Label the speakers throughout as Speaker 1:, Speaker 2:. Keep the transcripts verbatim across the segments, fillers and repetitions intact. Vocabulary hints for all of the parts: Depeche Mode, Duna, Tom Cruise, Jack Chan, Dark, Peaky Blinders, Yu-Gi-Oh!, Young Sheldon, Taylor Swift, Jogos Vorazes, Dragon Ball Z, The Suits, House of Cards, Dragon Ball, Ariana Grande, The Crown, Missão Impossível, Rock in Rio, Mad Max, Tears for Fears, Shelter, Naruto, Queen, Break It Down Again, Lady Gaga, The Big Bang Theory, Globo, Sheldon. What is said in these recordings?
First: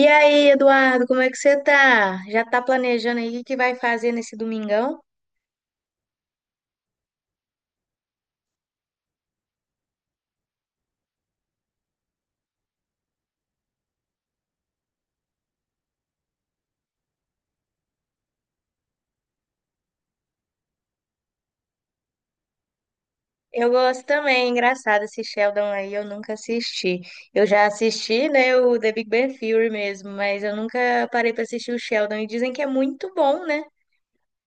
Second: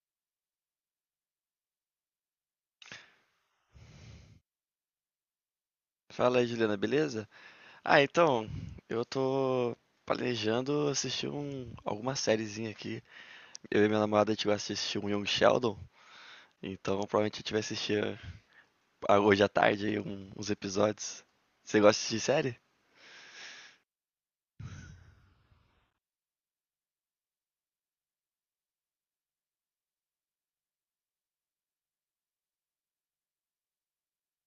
Speaker 1: E aí, Eduardo, como é que você tá? Já tá planejando aí o que vai fazer nesse domingão?
Speaker 2: Fala aí, Juliana, beleza? Ah, então, eu tô planejando assistir um, alguma sériezinha aqui. Eu e minha namorada, a gente vai assistir um Young Sheldon, então provavelmente a gente vai assistir ah, hoje à tarde aí um- uns episódios. Você gosta de assistir série?
Speaker 1: Eu gosto também, é engraçado esse Sheldon aí, eu nunca assisti. Eu já assisti, né, o The Big Bang Theory mesmo, mas eu nunca parei pra assistir o Sheldon e dizem que é muito bom, né?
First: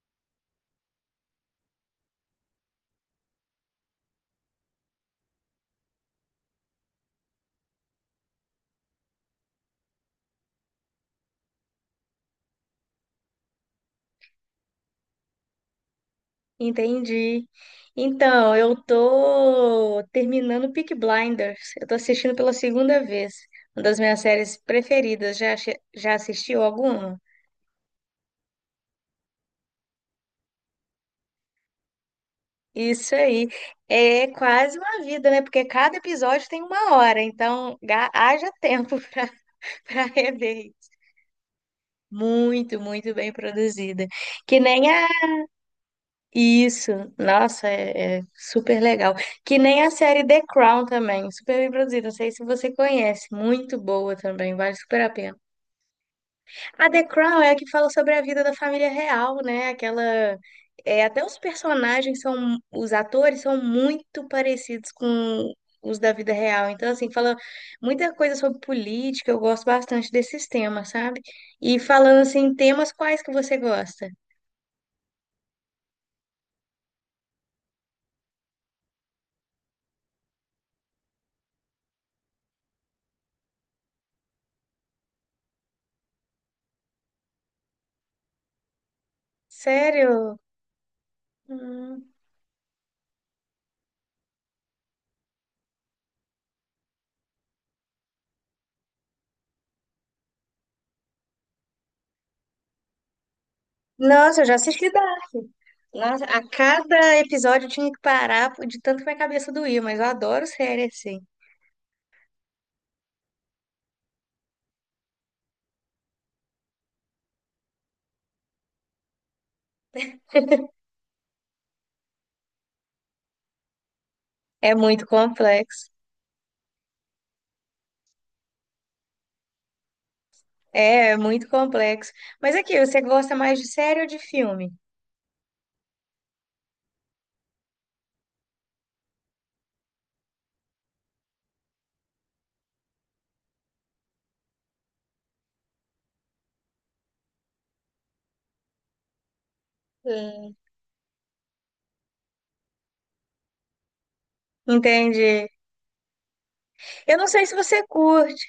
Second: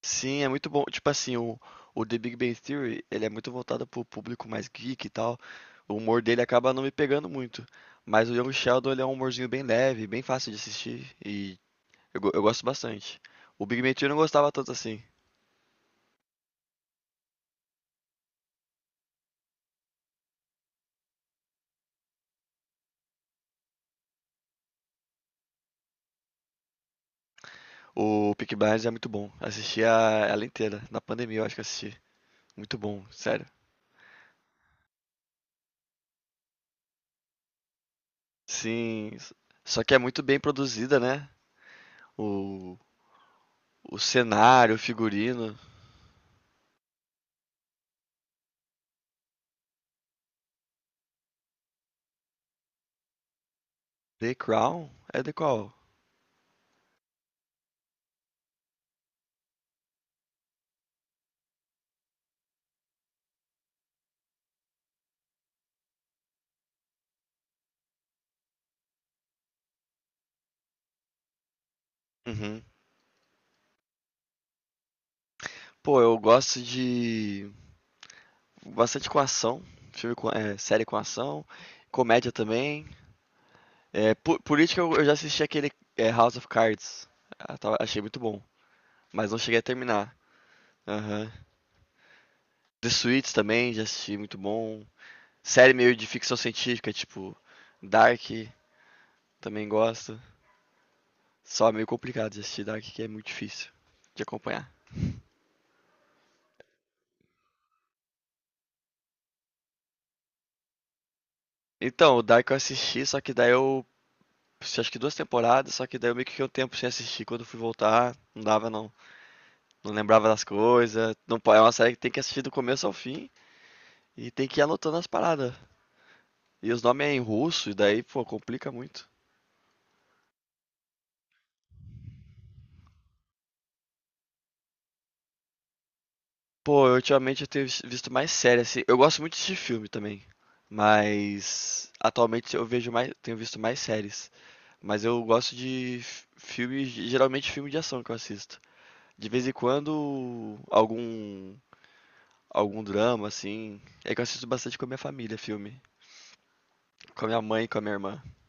Speaker 2: Sim, é muito bom. Tipo assim, o, o The Big Bang Theory, ele é muito voltado pro público mais geek e tal. O humor dele acaba não me pegando muito. Mas o Young Sheldon, ele é um humorzinho bem leve, bem fácil de assistir e Eu, go- eu gosto bastante. O Big Bang eu não gostava tanto assim.
Speaker 1: Entendi. Então, eu tô terminando Peaky Blinders. Eu tô assistindo pela segunda vez. Uma das minhas séries preferidas. Já, ache- já assistiu alguma?
Speaker 2: O Peaky Blinders é muito bom. Assisti a, ela inteira. Na pandemia eu acho que eu assisti. Muito bom,
Speaker 1: Isso
Speaker 2: sério.
Speaker 1: aí. É quase uma vida, né? Porque cada episódio tem uma hora, então ga- haja tempo
Speaker 2: Sim.
Speaker 1: para
Speaker 2: s- Só que é
Speaker 1: para
Speaker 2: muito bem
Speaker 1: rever isso.
Speaker 2: produzida, né? O,
Speaker 1: Muito, muito bem
Speaker 2: o
Speaker 1: produzida. Que
Speaker 2: cenário, o
Speaker 1: nem a.
Speaker 2: figurino.
Speaker 1: Isso, nossa, é, é super legal. Que nem a série The Crown também, super bem produzida. Não sei se você conhece, muito boa
Speaker 2: The
Speaker 1: também, vale
Speaker 2: Crown?
Speaker 1: super a
Speaker 2: É The
Speaker 1: pena.
Speaker 2: Crown.
Speaker 1: A The Crown é a que fala sobre a vida da família real, né? Aquela. É, até os personagens são. Os atores são muito parecidos com os da vida real. Então, assim, fala muita coisa sobre política. Eu gosto bastante desses temas, sabe? E falando, assim,
Speaker 2: Uhum.
Speaker 1: temas quais que você gosta?
Speaker 2: Pô, eu gosto de. Bastante com ação. Filme com, é, série com ação. Comédia também. É, po- política eu, eu já assisti aquele é, House of Cards. Ah, tava- achei muito bom. Mas não cheguei a terminar.
Speaker 1: Sério?
Speaker 2: Aham.
Speaker 1: Hum.
Speaker 2: The Suits também, já assisti, muito bom. Série meio de ficção científica, tipo Dark, também gosto. Só é meio complicado de assistir Dark, que é muito difícil de
Speaker 1: Nossa, eu já
Speaker 2: acompanhar.
Speaker 1: assisti. da- Nossa, a cada episódio eu tinha que parar de tanto que minha cabeça doía, mas eu adoro série, assim.
Speaker 2: Então, o Dark eu assisti, só que daí eu assisti, acho que duas temporadas, só que daí eu meio que fiquei um tempo sem assistir. Quando eu fui voltar, não dava não. Não lembrava das coisas. Não, po- É uma série que tem que assistir do começo ao fim e tem que ir
Speaker 1: É
Speaker 2: anotando
Speaker 1: muito
Speaker 2: as paradas.
Speaker 1: complexo.
Speaker 2: E os nomes é em russo, e daí, pô, complica muito.
Speaker 1: É, é muito complexo. Mas aqui, você gosta mais de série ou de filme?
Speaker 2: Pô, eu, ultimamente eu tenho vis- visto mais séries assim. Eu gosto muito de filme também, mas atualmente eu vejo mais, tenho visto mais séries. Mas eu gosto de f- filmes, geralmente filme de ação que eu assisto. De vez em
Speaker 1: Hum.
Speaker 2: quando algum algum drama, assim. É que eu assisto bastante com a minha
Speaker 1: Entendi.
Speaker 2: família, filme,
Speaker 1: Eu
Speaker 2: com
Speaker 1: não
Speaker 2: a minha
Speaker 1: sei se
Speaker 2: mãe e com a
Speaker 1: você
Speaker 2: minha irmã.
Speaker 1: curte.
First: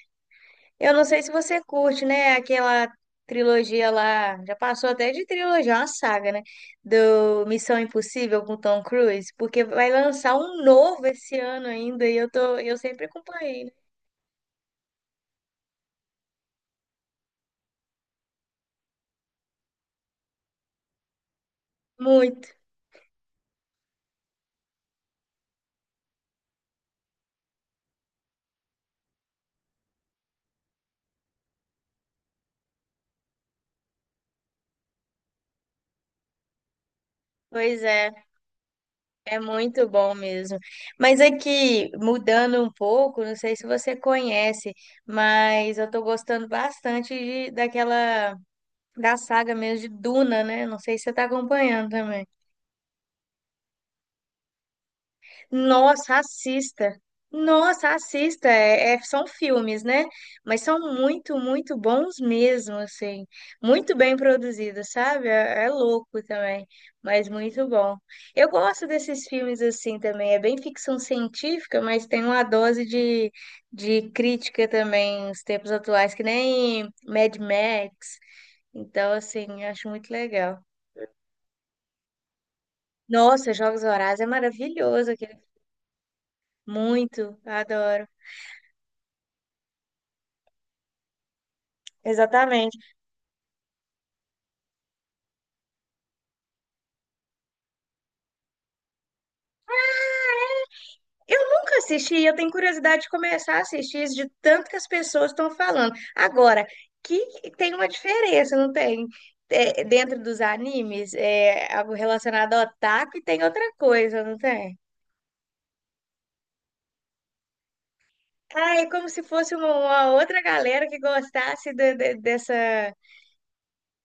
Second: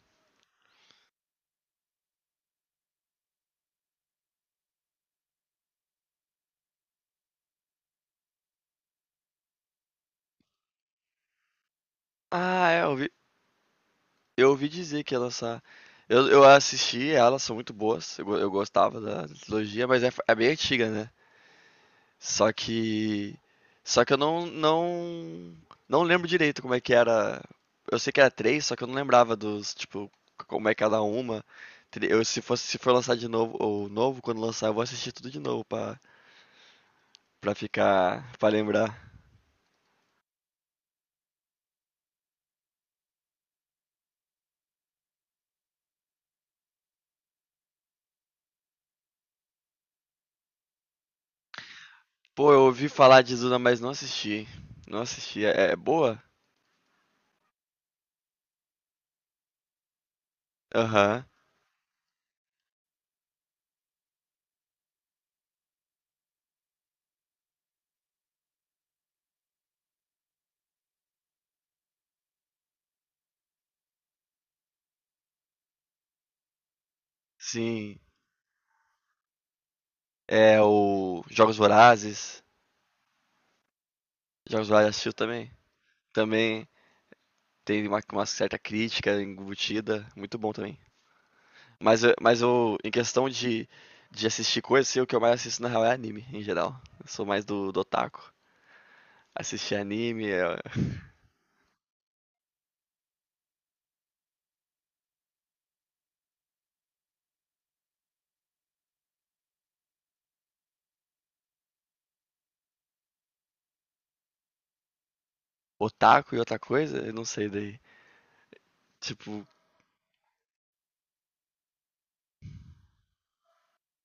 Speaker 1: Eu não sei se você curte, né? Aquela trilogia lá. Já passou até de trilogia, é uma saga, né? Do Missão Impossível com Tom Cruise. Porque vai lançar um novo esse ano ainda. E eu tô,
Speaker 2: Ah,
Speaker 1: eu
Speaker 2: é, eu
Speaker 1: sempre
Speaker 2: ouvi,
Speaker 1: acompanhei, né?
Speaker 2: eu ouvi dizer que ia lançar. Eu, eu assisti, elas são muito boas. Eu, go- eu gostava da trilogia, mas é, f- é bem antiga, né?
Speaker 1: Muito.
Speaker 2: Só que só que eu não não não lembro direito como é que era. Eu sei que era três, só que eu não lembrava dos, tipo, como é cada uma. Tre- Eu, se fosse, Se for lançar de novo, ou novo, quando lançar, eu vou assistir tudo de novo pra, pra
Speaker 1: Pois é.
Speaker 2: ficar, pra lembrar.
Speaker 1: É muito bom mesmo. Mas aqui, mudando um pouco, não sei se você conhece, mas eu tô gostando bastante de- daquela, da saga mesmo de Duna, né? Não sei se você tá acompanhando também.
Speaker 2: Pô, eu ouvi falar de Duna, mas não assisti. Não assisti. É, é
Speaker 1: Nossa,
Speaker 2: boa?
Speaker 1: assista. Nossa, assista. É- é- são filmes, né? Mas são
Speaker 2: Aham.
Speaker 1: muito, muito bons mesmo, assim. Muito bem produzidos, sabe? É, é louco também, mas muito bom. Eu gosto desses filmes assim também. É bem ficção científica, mas tem uma dose de, de crítica também, os tempos atuais, que nem Mad
Speaker 2: Sim.
Speaker 1: Max. Então, assim, acho muito legal.
Speaker 2: É o Jogos Vorazes.
Speaker 1: Nossa, Jogos Vorazes é
Speaker 2: Jogos Vorazes
Speaker 1: maravilhoso
Speaker 2: assistiu
Speaker 1: aquele.
Speaker 2: também? Também
Speaker 1: Muito,
Speaker 2: tem uma,
Speaker 1: adoro.
Speaker 2: uma certa crítica embutida. Muito bom também. Mas, eu- mas eu,
Speaker 1: Exatamente.
Speaker 2: em questão de, de assistir coisas, assim, o que eu mais assisto na real é anime, em geral. Eu sou mais do, do otaku. Assistir anime, é,
Speaker 1: Eu nunca assisti, eu tenho curiosidade de começar a assistir de tanto que as pessoas estão falando. Agora, que que- tem uma diferença, não tem? É, dentro dos animes, é algo relacionado ao otaku e tem outra coisa, não tem?
Speaker 2: otaku e outra coisa, eu não sei daí.
Speaker 1: Ah, é como se
Speaker 2: Tipo,
Speaker 1: fosse uma, uma outra galera que gostasse de- de- dessa.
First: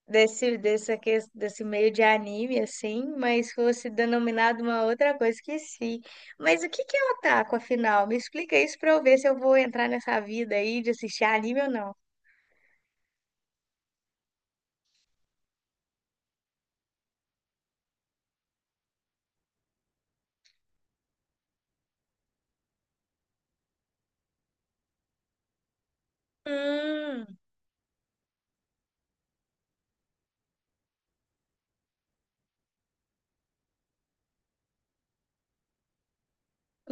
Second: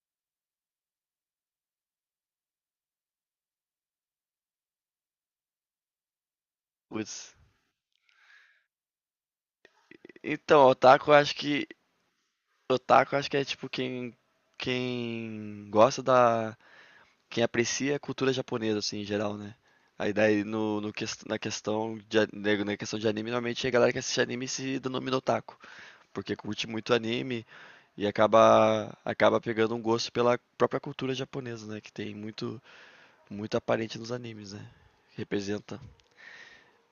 Speaker 1: desse, dessa, ques- desse meio de anime, assim, mas fosse denominado uma outra coisa, esqueci. Mas o que que é
Speaker 2: putz.
Speaker 1: otaku, afinal? Me explica isso pra eu ver se eu vou entrar nessa vida
Speaker 2: Então,
Speaker 1: aí de
Speaker 2: otaku eu
Speaker 1: assistir
Speaker 2: acho
Speaker 1: anime
Speaker 2: que.
Speaker 1: ou não.
Speaker 2: Otaku eu acho que é tipo quem. Quem gosta da. Quem aprecia a cultura japonesa, assim, em geral, né? Aí daí no, no ques- na questão de, a- na na questão de anime, normalmente a galera que assiste anime se denomina otaku. Porque curte muito
Speaker 1: Hum,
Speaker 2: anime e acaba acaba pegando um gosto pela própria cultura japonesa, né? Que tem muito muito aparente nos animes, né? Representa.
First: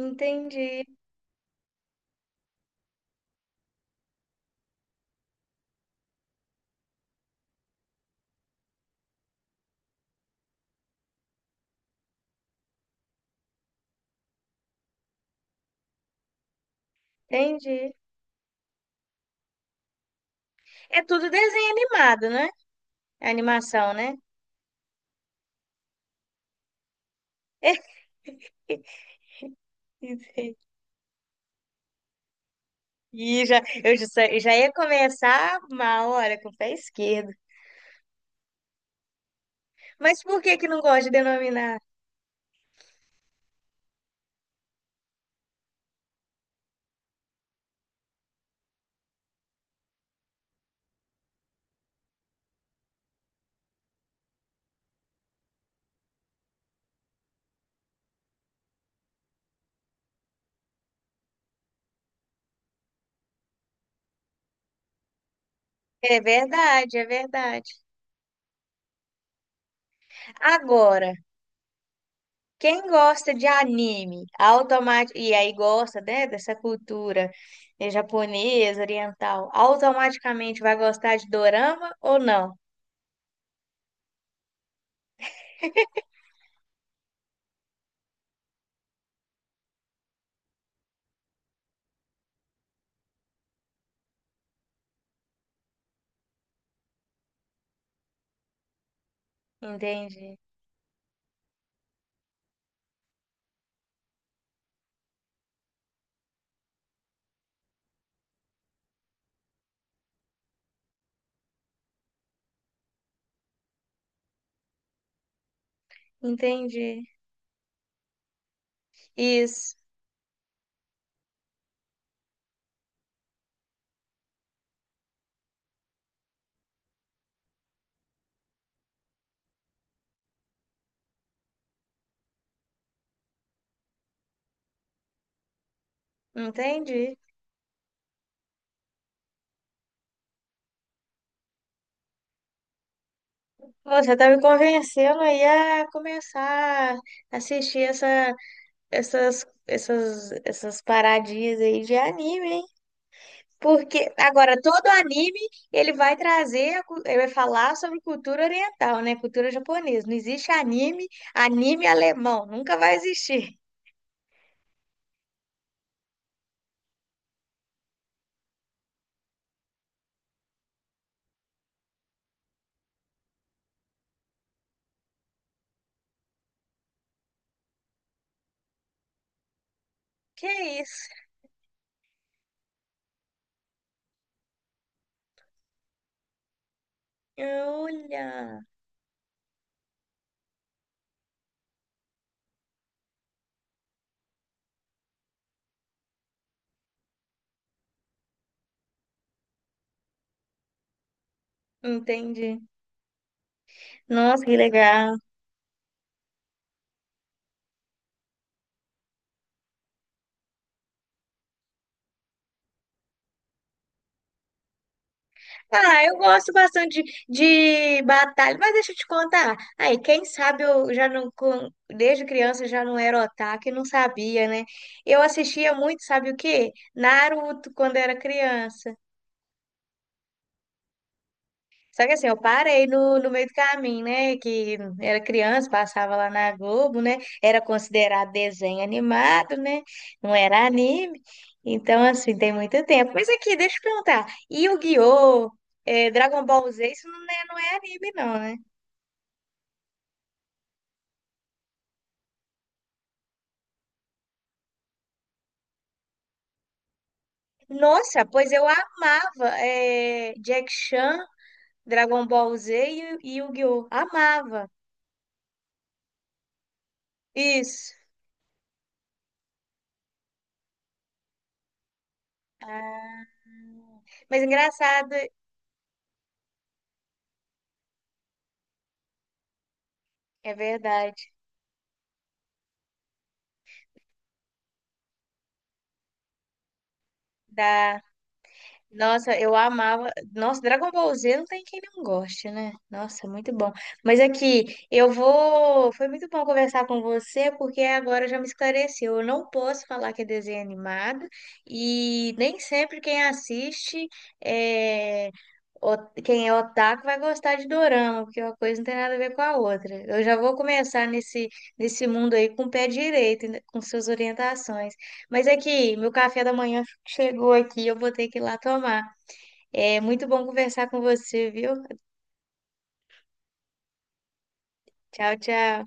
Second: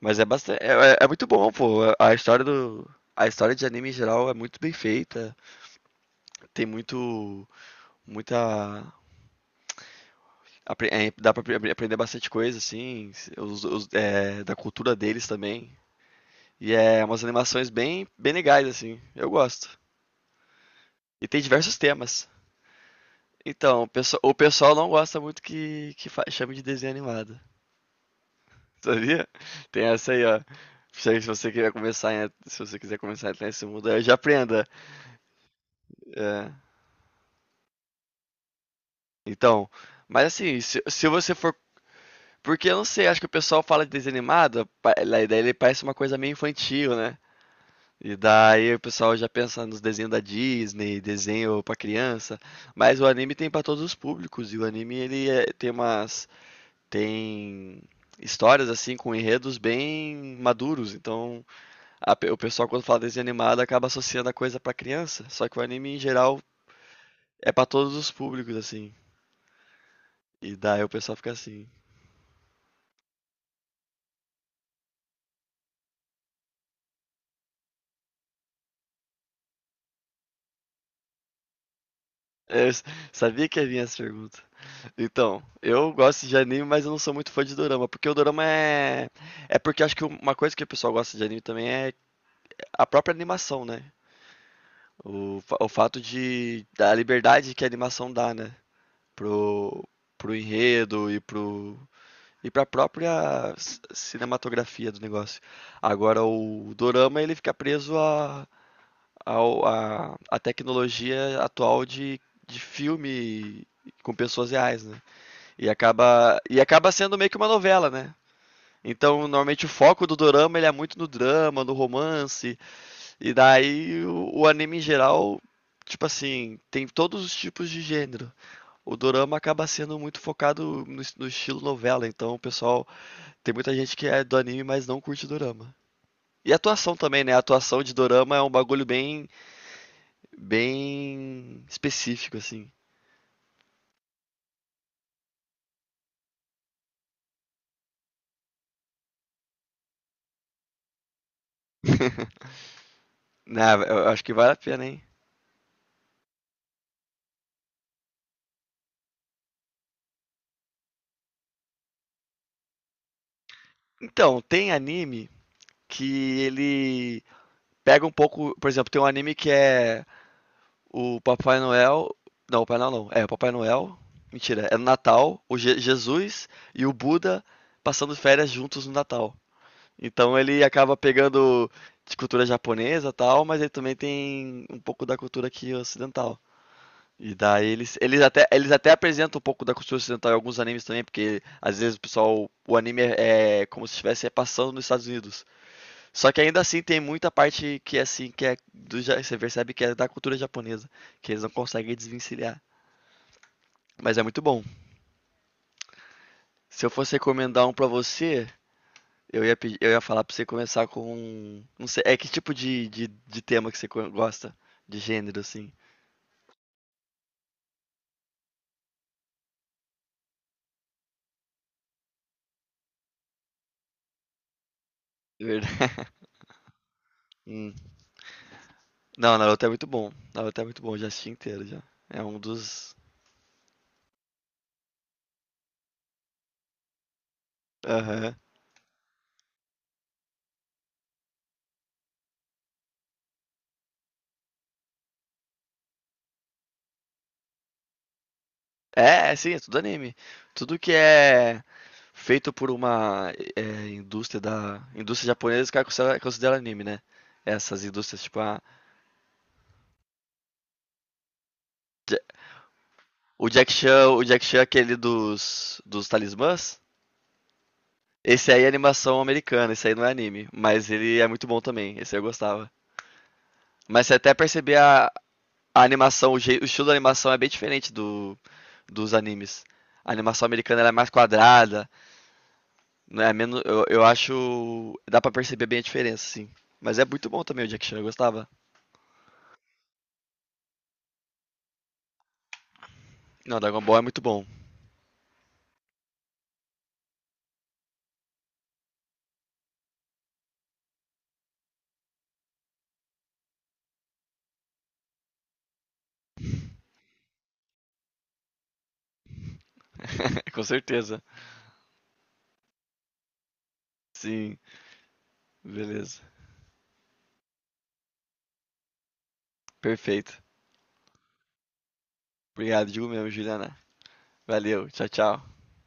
Speaker 2: Mas é bastante, é, é é muito bom, pô. A história do a história de anime em geral é muito bem feita. Tem muito muita apre- é, dá pra apre- aprender bastante coisa assim, os- os- é, da cultura deles também. E é umas animações
Speaker 1: entendi.
Speaker 2: bem bem legais assim. Eu gosto.
Speaker 1: É
Speaker 2: E
Speaker 1: tudo
Speaker 2: tem
Speaker 1: desenho
Speaker 2: diversos
Speaker 1: animado,
Speaker 2: temas.
Speaker 1: né? É
Speaker 2: Então, o
Speaker 1: animação, né?
Speaker 2: pesso- o pessoal não gosta muito que, que fa- chame de desenho animado, sabia? Tem essa aí, ó.
Speaker 1: Entendi.
Speaker 2: Se se você quiser começar, em- se você quiser começar a
Speaker 1: E
Speaker 2: entrar
Speaker 1: já,
Speaker 2: nesse mundo,
Speaker 1: eu
Speaker 2: aí
Speaker 1: já,
Speaker 2: já
Speaker 1: sa- já
Speaker 2: aprenda.
Speaker 1: ia começar uma hora com
Speaker 2: É,
Speaker 1: o pé esquerdo.
Speaker 2: então,
Speaker 1: Mas
Speaker 2: mas
Speaker 1: por que
Speaker 2: assim,
Speaker 1: que não
Speaker 2: se,
Speaker 1: gosta
Speaker 2: se
Speaker 1: de
Speaker 2: você for,
Speaker 1: denominar?
Speaker 2: porque eu não sei, acho que o pessoal fala de desenho animado, pa- lá- daí ele parece uma coisa meio infantil, né? E daí o pessoal já pensa nos desenhos da Disney, desenho pra criança, mas o anime tem pra todos os públicos e o anime ele é- tem umas tem histórias assim com enredos bem maduros. Então, a o pessoal quando fala desenho animado acaba associando a coisa pra criança, só que o anime em
Speaker 1: É
Speaker 2: geral
Speaker 1: verdade, é
Speaker 2: é pra
Speaker 1: verdade.
Speaker 2: todos os públicos assim. E daí o
Speaker 1: Agora,
Speaker 2: pessoal fica assim.
Speaker 1: quem gosta de anime, automaticamente, e aí gosta, né, dessa cultura eh, japonesa, oriental, automaticamente vai gostar de dorama ou não?
Speaker 2: Eu sabia que ia vir essa pergunta. Então, eu gosto de anime, mas eu não sou muito fã de dorama, porque o dorama é é porque acho que uma coisa que o pessoal gosta de anime também é a própria animação, né? O, fa- o fato de da liberdade que a animação dá, né? pro, Pro
Speaker 1: Entendi.
Speaker 2: enredo e pro e para a própria c- cinematografia do negócio. Agora o dorama ele fica preso à a a a tecnologia atual de, de filme com pessoas reais, né? E acaba e
Speaker 1: Entendi.
Speaker 2: acaba sendo meio que uma novela, né? Então, normalmente o
Speaker 1: Isso.
Speaker 2: foco do dorama ele é muito no drama, no romance, e daí o, o anime em geral, tipo assim, tem todos os tipos de gênero. O dorama acaba sendo muito focado no es no estilo novela, então o pessoal tem muita gente que é do anime, mas não curte dorama. E a atuação
Speaker 1: Entendi.
Speaker 2: também, né, a atuação de dorama é um bagulho bem bem específico, assim.
Speaker 1: Você tá me convencendo aí a começar a assistir essa, essas, essas, essas paradinhas aí de anime, hein?
Speaker 2: Na eu
Speaker 1: Porque
Speaker 2: eu acho que vale a
Speaker 1: agora
Speaker 2: pena,
Speaker 1: todo
Speaker 2: hein.
Speaker 1: anime ele vai trazer, a cu- ele vai falar sobre cultura oriental, né? Cultura japonesa. Não existe anime, anime alemão, nunca vai existir.
Speaker 2: Então, tem anime que ele pega um pouco por exemplo, tem um anime que é o Papai Noel não, o Papai Noel não, é o Papai Noel mentira, é no Natal, o Je Jesus e o Buda passando férias juntos no Natal. Então ele
Speaker 1: Que
Speaker 2: acaba
Speaker 1: isso?
Speaker 2: pegando de cultura japonesa e tal, mas ele também tem um pouco da cultura aqui ocidental. E daí eles, eles até,
Speaker 1: Olha,
Speaker 2: eles até apresentam um pouco da cultura ocidental em alguns animes também, porque às vezes o pessoal, o anime é, é como se estivesse passando nos Estados Unidos. Só que ainda assim tem muita parte que é assim, que é do, ja- você percebe que é da cultura japonesa, que eles não conseguem
Speaker 1: entendi.
Speaker 2: desvencilhar. Mas é muito
Speaker 1: Nossa, que
Speaker 2: bom.
Speaker 1: legal.
Speaker 2: Se eu fosse recomendar um pra você, Eu ia, pedir, eu ia falar pra você começar com. Não sei, é que tipo de, de, de tema que você co- gosta? De gênero, assim.
Speaker 1: Ah, eu gosto bastante de, de batalha, mas deixa eu te contar. Aí, quem sabe eu já não, com- desde criança eu já não era otaku e não sabia, né? Eu
Speaker 2: De
Speaker 1: assistia muito,
Speaker 2: verdade.
Speaker 1: sabe o quê? Naruto
Speaker 2: Hum.
Speaker 1: quando era criança.
Speaker 2: Não, Naruto é muito bom. Naruto é muito bom, já assisti inteiro já.
Speaker 1: Só que
Speaker 2: É
Speaker 1: assim, eu
Speaker 2: um
Speaker 1: parei
Speaker 2: dos.
Speaker 1: no, no meio do caminho, né? Que era criança, passava lá na Globo, né? Era considerado
Speaker 2: Aham.
Speaker 1: desenho animado, né? Não era anime. Então, assim, tem muito tempo. Mas aqui, deixa eu perguntar. Yu-Gi-Oh! eh, Dragon Ball Z, isso não é, não é anime, não, né?
Speaker 2: É, é, sim, é tudo anime. Tudo que é feito por uma é, Indústria da. Indústria japonesa, os caras consideram considera anime, né? Essas indústrias,
Speaker 1: Nossa,
Speaker 2: tipo
Speaker 1: pois
Speaker 2: a.
Speaker 1: eu amava eh, Jack Chan,
Speaker 2: Ja-
Speaker 1: Dragon Ball Z e e
Speaker 2: O Jack
Speaker 1: Yu-Gi-Oh!
Speaker 2: Chan, o Jack Chan é
Speaker 1: Amava.
Speaker 2: aquele dos. dos talismãs.
Speaker 1: Isso.
Speaker 2: Esse aí é animação americana, esse aí não é anime, mas ele é muito bom também, esse aí eu gostava. Mas você até
Speaker 1: Mas
Speaker 2: perceber a,
Speaker 1: engraçado,
Speaker 2: a animação, o, jeito, o estilo da animação é bem diferente do, dos animes. A animação
Speaker 1: é
Speaker 2: americana ela é mais
Speaker 1: verdade.
Speaker 2: quadrada, não é menos, eu, eu acho, dá pra perceber bem a diferença, sim. Mas é muito bom também o Jack Chan,
Speaker 1: Da
Speaker 2: eu gostava.
Speaker 1: Nossa, eu amava. Nossa, Dragon Ball Z não tem quem não goste, né? Nossa, é muito
Speaker 2: Não,
Speaker 1: bom.
Speaker 2: Dragon Ball é
Speaker 1: Mas
Speaker 2: muito bom.
Speaker 1: aqui, eu vou. Foi muito bom conversar com você, porque agora já me esclareceu. Eu não posso falar que é desenho animado, e nem sempre quem assiste é. o- Quem é otaku vai gostar de dorama, porque uma coisa não tem nada a ver com a outra. Eu já vou
Speaker 2: Com
Speaker 1: começar
Speaker 2: certeza.
Speaker 1: nesse, nesse mundo aí com o pé direito, com suas
Speaker 2: Sim,
Speaker 1: orientações. Mas aqui, meu
Speaker 2: beleza.
Speaker 1: café da manhã. Chegou aqui, eu vou ter que ir lá tomar. É muito
Speaker 2: Perfeito.
Speaker 1: bom conversar com você, viu?
Speaker 2: Obrigado, digo mesmo, Juliana. Valeu, tchau,
Speaker 1: Tchau,
Speaker 2: tchau.
Speaker 1: tchau.